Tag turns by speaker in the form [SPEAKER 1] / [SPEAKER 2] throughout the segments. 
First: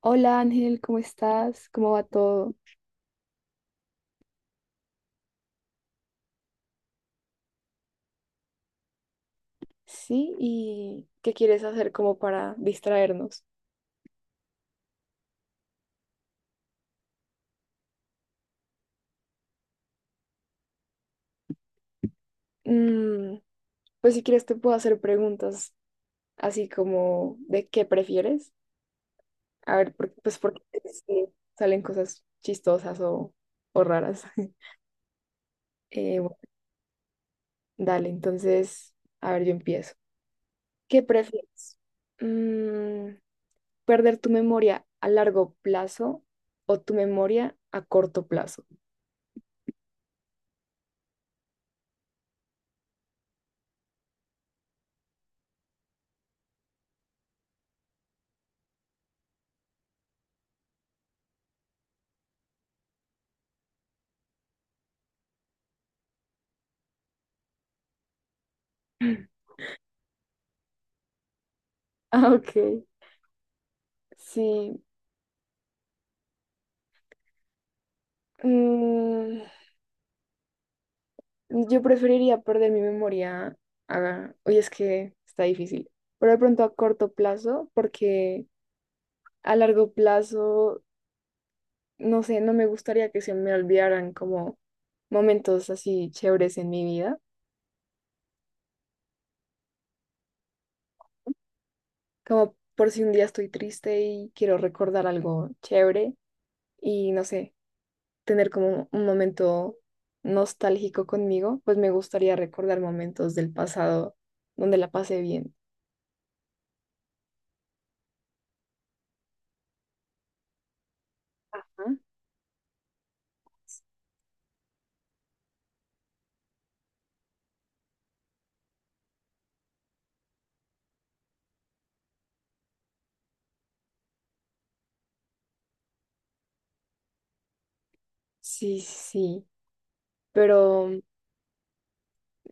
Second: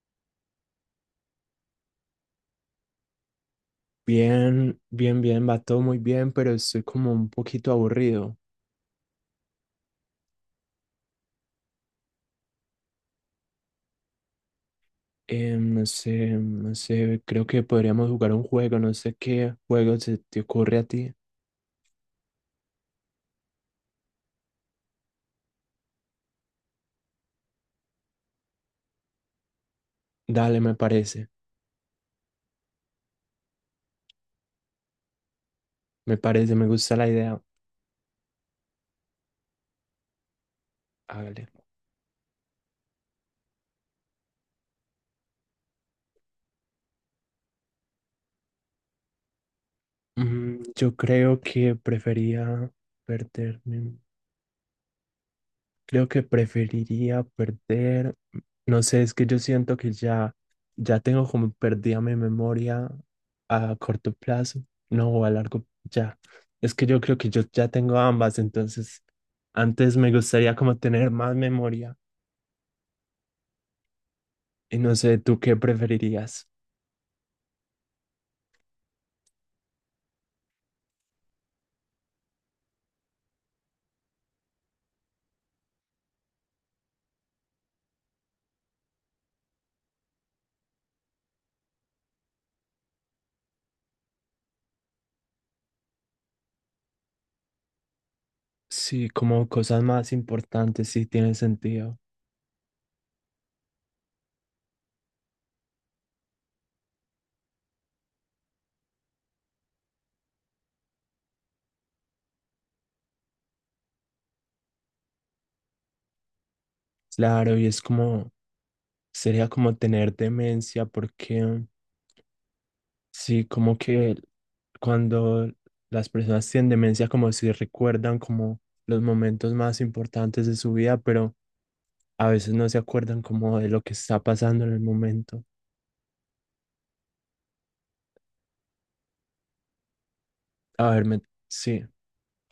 [SPEAKER 1] Hola Ángel, ¿cómo estás? ¿Cómo va todo?
[SPEAKER 2] Bien, bien, bien, va todo muy bien, pero estoy como un poquito aburrido.
[SPEAKER 1] Sí, ¿y qué quieres hacer como para distraernos?
[SPEAKER 2] No sé, creo que podríamos jugar un juego, no sé qué juego se te ocurre a ti.
[SPEAKER 1] Mm, pues si quieres te puedo hacer preguntas así como de qué prefieres. A ver, pues porque
[SPEAKER 2] Dale, me
[SPEAKER 1] sí,
[SPEAKER 2] parece,
[SPEAKER 1] salen cosas chistosas o raras.
[SPEAKER 2] me
[SPEAKER 1] Bueno,
[SPEAKER 2] parece, me gusta la idea.
[SPEAKER 1] dale, entonces, a ver, yo empiezo. ¿Qué
[SPEAKER 2] Hágale.
[SPEAKER 1] prefieres? Mm, ¿Perder tu memoria a largo plazo o tu memoria a corto plazo?
[SPEAKER 2] Yo creo que prefería perderme. Creo que preferiría perder, no sé, es que yo siento que ya, ya tengo como perdida mi memoria a corto plazo, no, o a largo, ya. Es que yo creo que yo ya tengo ambas, entonces antes me gustaría como tener más memoria.
[SPEAKER 1] Ah, ok.
[SPEAKER 2] Y
[SPEAKER 1] Sí.
[SPEAKER 2] no sé, ¿tú qué preferirías?
[SPEAKER 1] Mm, yo preferiría perder mi memoria. Oye, es que está difícil. Pero de pronto a corto plazo, porque a largo plazo, no sé, no me gustaría que se me olvidaran como momentos así chéveres en mi vida.
[SPEAKER 2] Sí, como cosas más importantes, sí tiene sentido.
[SPEAKER 1] Como por si un día estoy triste y quiero recordar algo chévere y no sé, tener como un momento nostálgico conmigo, pues me gustaría recordar momentos del pasado donde la pasé bien.
[SPEAKER 2] Claro, y es como, sería como tener demencia, porque
[SPEAKER 1] Ajá.
[SPEAKER 2] sí, como que cuando las personas tienen demencia, como si recuerdan como los momentos más importantes de su vida, pero a veces no se acuerdan como de lo que está pasando en el momento.
[SPEAKER 1] Sí, sí, pero
[SPEAKER 2] A ver, sí,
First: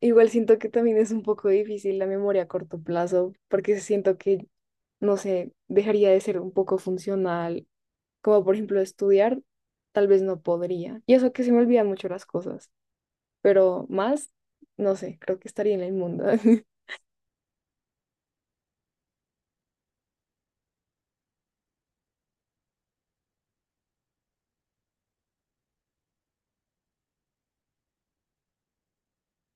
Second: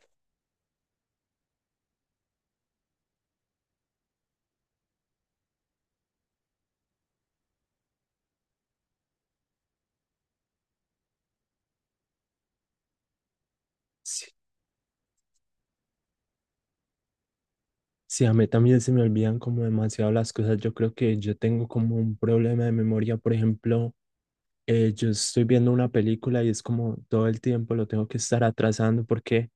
[SPEAKER 1] igual siento que también es un poco difícil la memoria a corto plazo porque siento que, no sé, dejaría de ser un poco funcional, como por ejemplo estudiar, tal vez no podría. Y eso que se me olvidan mucho las cosas. Pero
[SPEAKER 2] sí,
[SPEAKER 1] más, no sé, creo que estaría en el mundo.
[SPEAKER 2] sí, a mí también se me olvidan como demasiado las cosas. Yo creo que yo tengo como un problema de memoria. Por ejemplo, yo estoy viendo una película y es como todo el tiempo lo tengo que estar atrasando porque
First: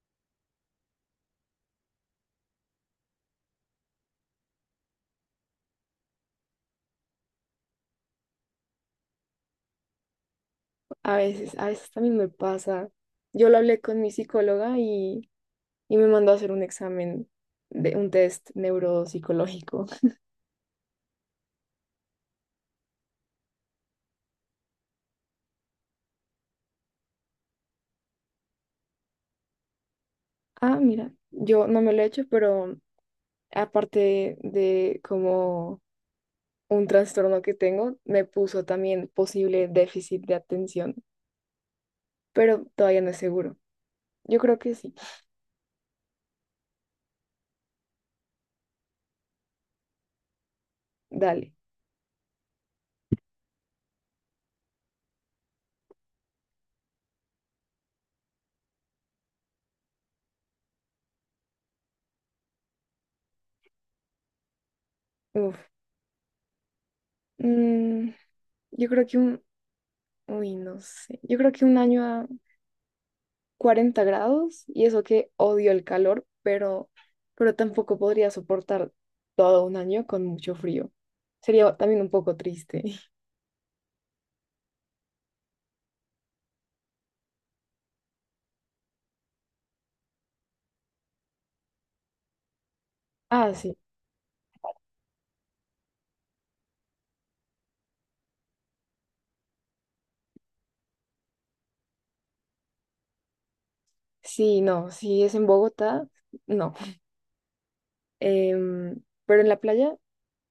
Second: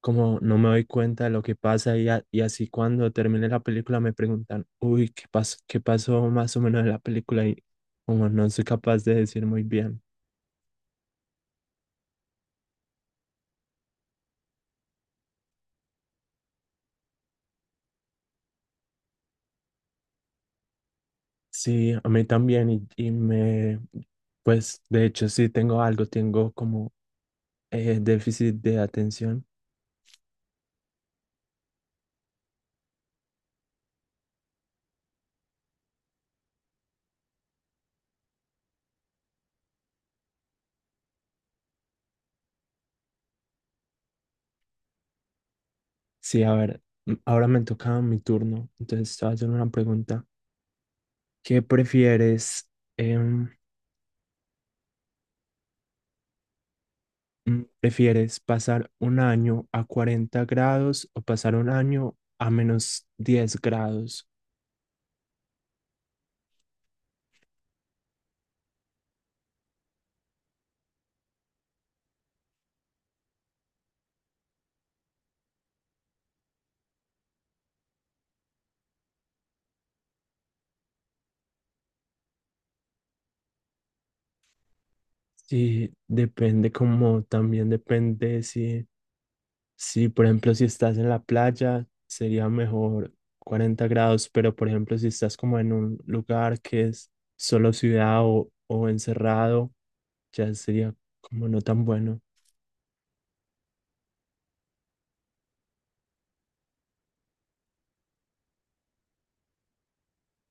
[SPEAKER 2] como no me doy cuenta de lo que pasa y así cuando termine la película me preguntan, uy, ¿qué pasó? ¿Qué pasó más o menos en la película? Y como no soy capaz de decir muy bien.
[SPEAKER 1] A veces también me pasa. Yo lo hablé con mi psicóloga y me mandó a hacer un examen de un test neuropsicológico.
[SPEAKER 2] Sí, a mí también y me, pues de hecho sí tengo algo, tengo como déficit de atención.
[SPEAKER 1] Ah, mira, yo no me lo he hecho, pero aparte de como un trastorno que tengo, me puso también posible déficit de atención, pero todavía no es seguro. Yo creo que sí.
[SPEAKER 2] Sí, a ver, ahora me toca mi turno, entonces te voy a hacer una pregunta.
[SPEAKER 1] Dale.
[SPEAKER 2] ¿Qué prefieres? em, ¿Prefieres pasar un año a 40 grados o pasar un año a -10 grados?
[SPEAKER 1] Uf. Mm, yo creo que un, uy, no sé. Yo creo que un año 40 grados y eso que odio el calor, pero tampoco podría soportar todo un año con mucho frío. Sería también un poco triste.
[SPEAKER 2] Sí, depende como también depende si, si, por ejemplo, si estás en la playa, sería mejor
[SPEAKER 1] Ah, sí,
[SPEAKER 2] 40 grados, pero por ejemplo, si estás como en un lugar que es solo ciudad o encerrado, ya sería como no tan bueno.
[SPEAKER 1] sí, no, si es en Bogotá, no. Pero en la playa,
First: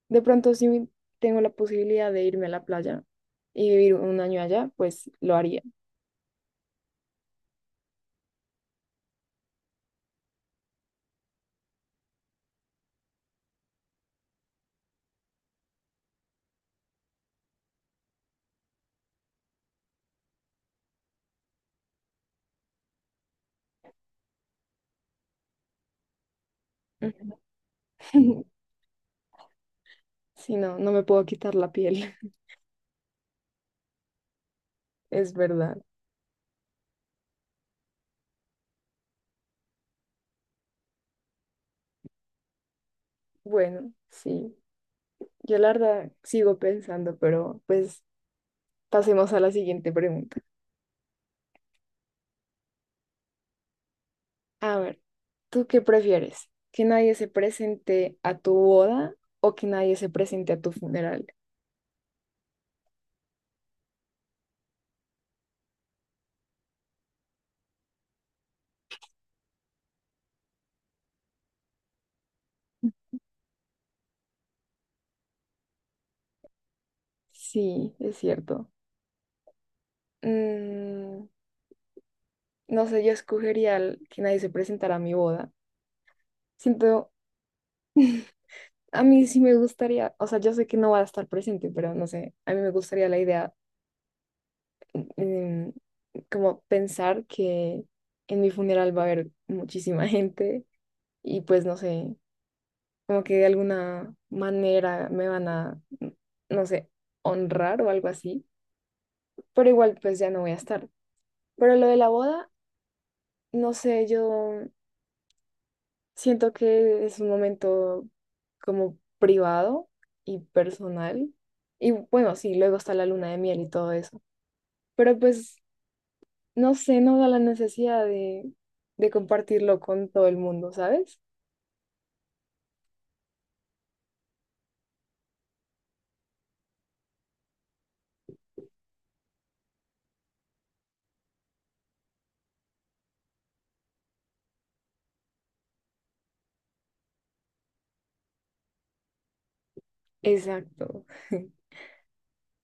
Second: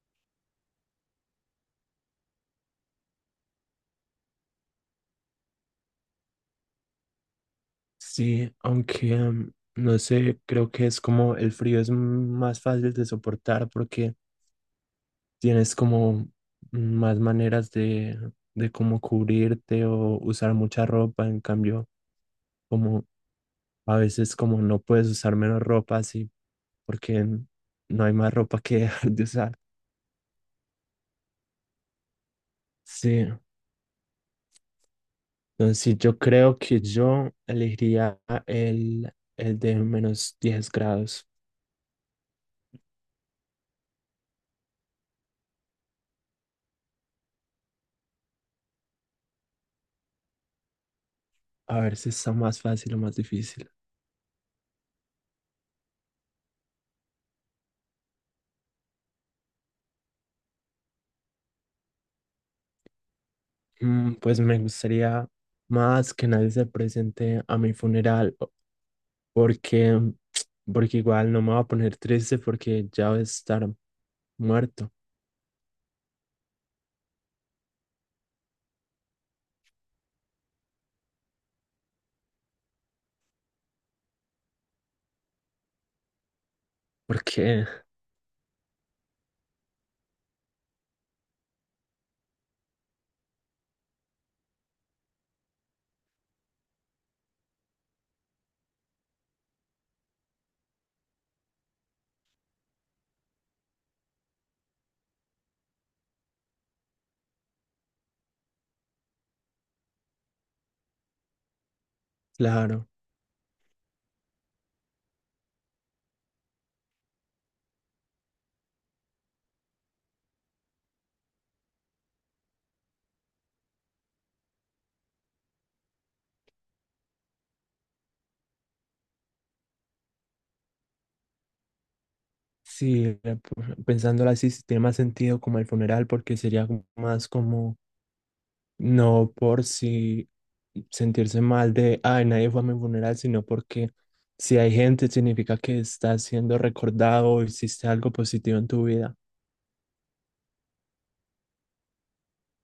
[SPEAKER 1] de pronto si tengo la posibilidad de irme a la playa y vivir un año allá, pues lo haría.
[SPEAKER 2] Sí, aunque no sé, creo que es como el frío es más fácil de soportar porque tienes como más maneras de cómo cubrirte o usar mucha ropa, en cambio, como a veces como no puedes usar menos ropa así, porque no hay más ropa que dejar de usar.
[SPEAKER 1] Si no, no me puedo quitar la piel,
[SPEAKER 2] Sí,
[SPEAKER 1] es verdad.
[SPEAKER 2] entonces yo creo que yo elegiría el de -10 grados,
[SPEAKER 1] Bueno, sí, yo la verdad sigo pensando, pero pues pasemos a la siguiente pregunta.
[SPEAKER 2] a ver si está más fácil o más difícil.
[SPEAKER 1] A ver, ¿tú qué prefieres? ¿Que nadie se presente a tu boda o que nadie se presente a tu funeral?
[SPEAKER 2] Pues me gustaría más que nadie se presente a mi funeral porque, porque igual no me voy a poner triste porque ya voy a estar muerto.
[SPEAKER 1] Sí, es cierto. Mm, no sé, yo escogería que nadie se presentara a mi boda. Siento,
[SPEAKER 2] Porque,
[SPEAKER 1] a mí sí me gustaría, o sea, yo sé que no va a estar presente, pero no sé, a mí me gustaría la idea, em, como pensar que en mi funeral va a haber muchísima gente y pues no sé como que de alguna manera me van a, no sé, honrar o algo así, pero igual pues ya no voy a estar. Pero lo de la boda,
[SPEAKER 2] claro,
[SPEAKER 1] no sé, yo siento que es un momento como privado y personal. Y bueno, sí, luego está la luna de miel y todo eso. Pero pues, no sé, no da la necesidad de compartirlo con todo el mundo, ¿sabes?
[SPEAKER 2] sí, pensándolo así, sí tiene más sentido como el funeral, porque sería como más como, no por si sentirse mal de, ay, nadie fue a mi funeral, sino porque si hay gente, significa que estás siendo recordado o hiciste algo positivo en tu vida.
[SPEAKER 1] Exacto.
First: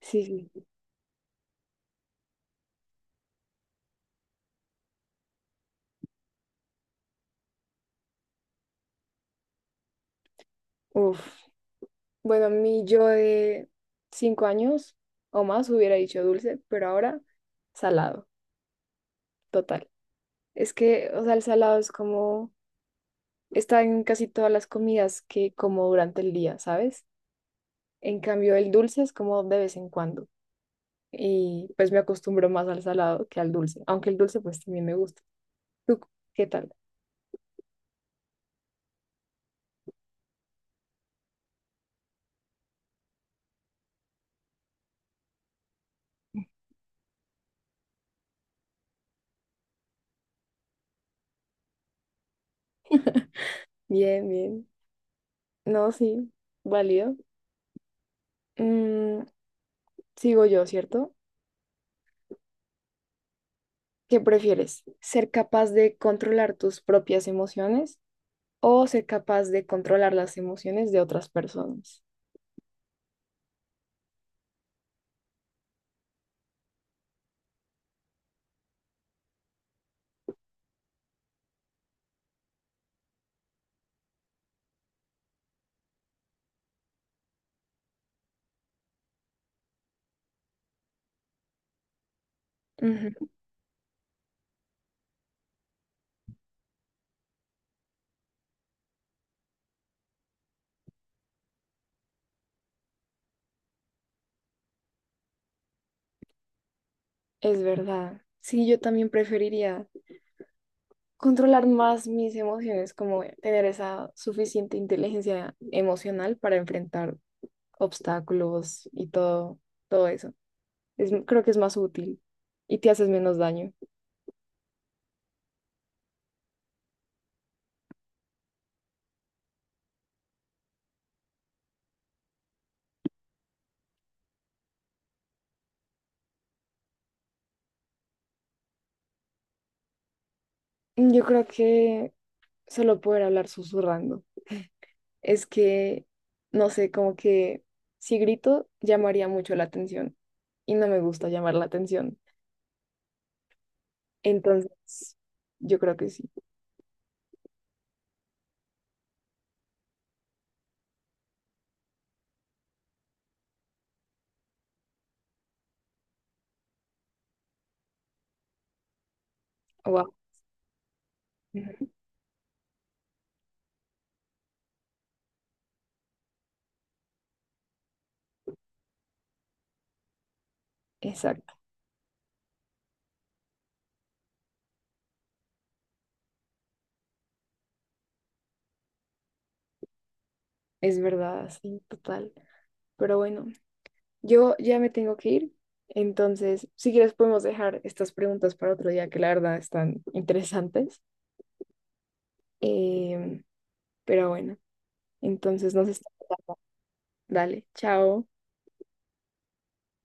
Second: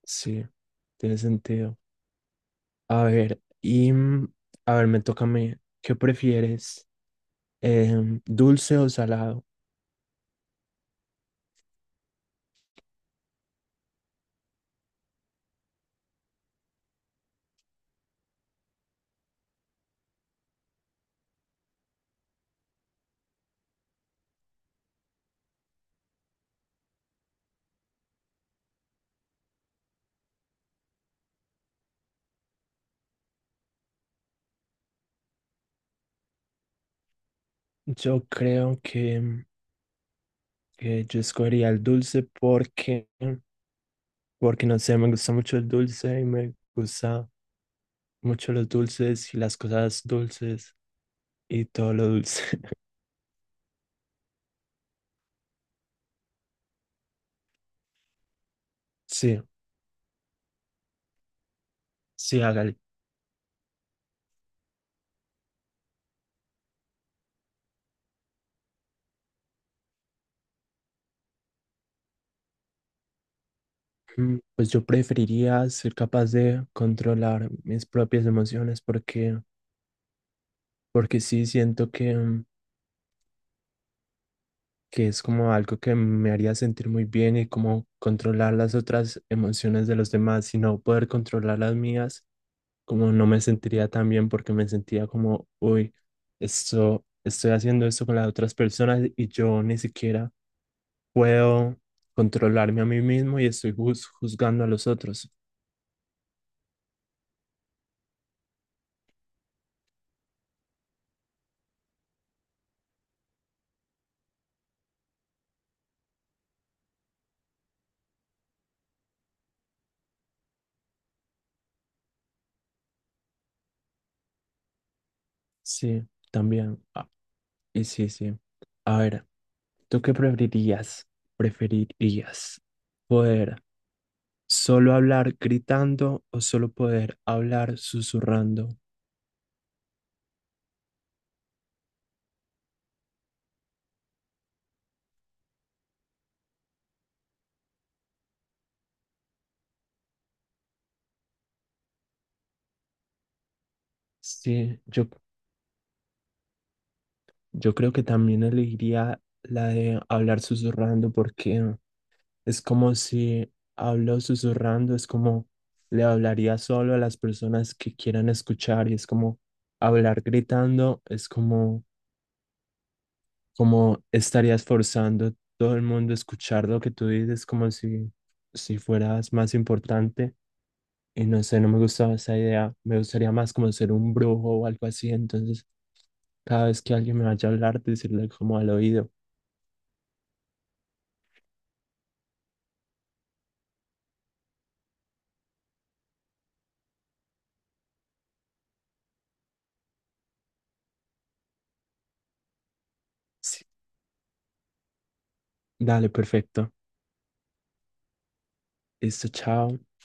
[SPEAKER 1] Sí,
[SPEAKER 2] Sí,
[SPEAKER 1] sí.
[SPEAKER 2] tiene sentido. A ver, y a ver, me toca a mí. ¿Qué prefieres? Em, ¿dulce o salado?
[SPEAKER 1] Uf. Bueno, mi yo de 5 años o más hubiera dicho dulce, pero ahora salado, total. Es que, o sea, el salado es como, está en casi todas las comidas que como durante el día, ¿sabes? En cambio, el dulce es como de vez en cuando. Y pues me acostumbro más al salado que al dulce, aunque el dulce pues también me gusta. ¿Tú qué tal?
[SPEAKER 2] Yo creo que yo escogería el dulce porque, porque no sé, me gusta mucho el dulce y me gusta mucho los dulces y las cosas dulces y todo lo dulce.
[SPEAKER 1] Bien, bien. No, sí, válido. Mm,
[SPEAKER 2] Sí,
[SPEAKER 1] Sigo yo, ¿cierto?
[SPEAKER 2] sí, hágale.
[SPEAKER 1] ¿Qué prefieres? ¿Ser capaz de controlar tus propias emociones o ser capaz de controlar las emociones de otras personas?
[SPEAKER 2] Pues yo preferiría ser capaz de controlar mis propias emociones porque, porque sí siento que es como algo que me haría sentir muy bien y como controlar las otras emociones de los demás y no poder controlar las mías, como no
[SPEAKER 1] Ujú.
[SPEAKER 2] me sentiría tan bien porque me sentía como, uy, esto, estoy haciendo esto con las otras personas y yo ni siquiera puedo controlarme a mí mismo y estoy juzgando a los otros.
[SPEAKER 1] Es verdad. Sí, yo también preferiría controlar más mis emociones, como tener esa suficiente inteligencia emocional para enfrentar obstáculos y todo, todo eso. Es, creo que es más útil y te haces menos daño.
[SPEAKER 2] Sí, también. Ah, y sí, sí. A ver, ¿tú qué preferirías? ¿Preferirías poder solo hablar gritando o solo poder hablar susurrando?
[SPEAKER 1] Yo creo que solo poder hablar susurrando. Es que, no sé, como que si grito, llamaría mucho la atención y no me gusta llamar la atención.
[SPEAKER 2] Sí, yo,
[SPEAKER 1] Entonces, yo creo que sí.
[SPEAKER 2] yo creo que también elegiría la de hablar susurrando porque es como si hablo susurrando, es como le hablaría solo a las personas que quieran escuchar y es como
[SPEAKER 1] Wow.
[SPEAKER 2] hablar gritando, es como, como estarías forzando a todo el mundo a escuchar lo que tú dices, como si, si fueras más importante. Y no
[SPEAKER 1] Exacto.
[SPEAKER 2] sé, no me gustaba esa idea. Me gustaría más como ser un brujo o algo así. Entonces, cada vez que alguien me vaya a hablar, decirle como al oído.
[SPEAKER 1] Es verdad, sí, total. Pero bueno, yo ya me tengo que ir. Entonces, si quieres, podemos dejar estas preguntas para otro día, que la verdad están interesantes. Em,
[SPEAKER 2] Sí,
[SPEAKER 1] pero bueno. Entonces nos
[SPEAKER 2] dale,
[SPEAKER 1] estamos hablando.
[SPEAKER 2] perfecto.
[SPEAKER 1] Dale, chao.
[SPEAKER 2] Listo, chao.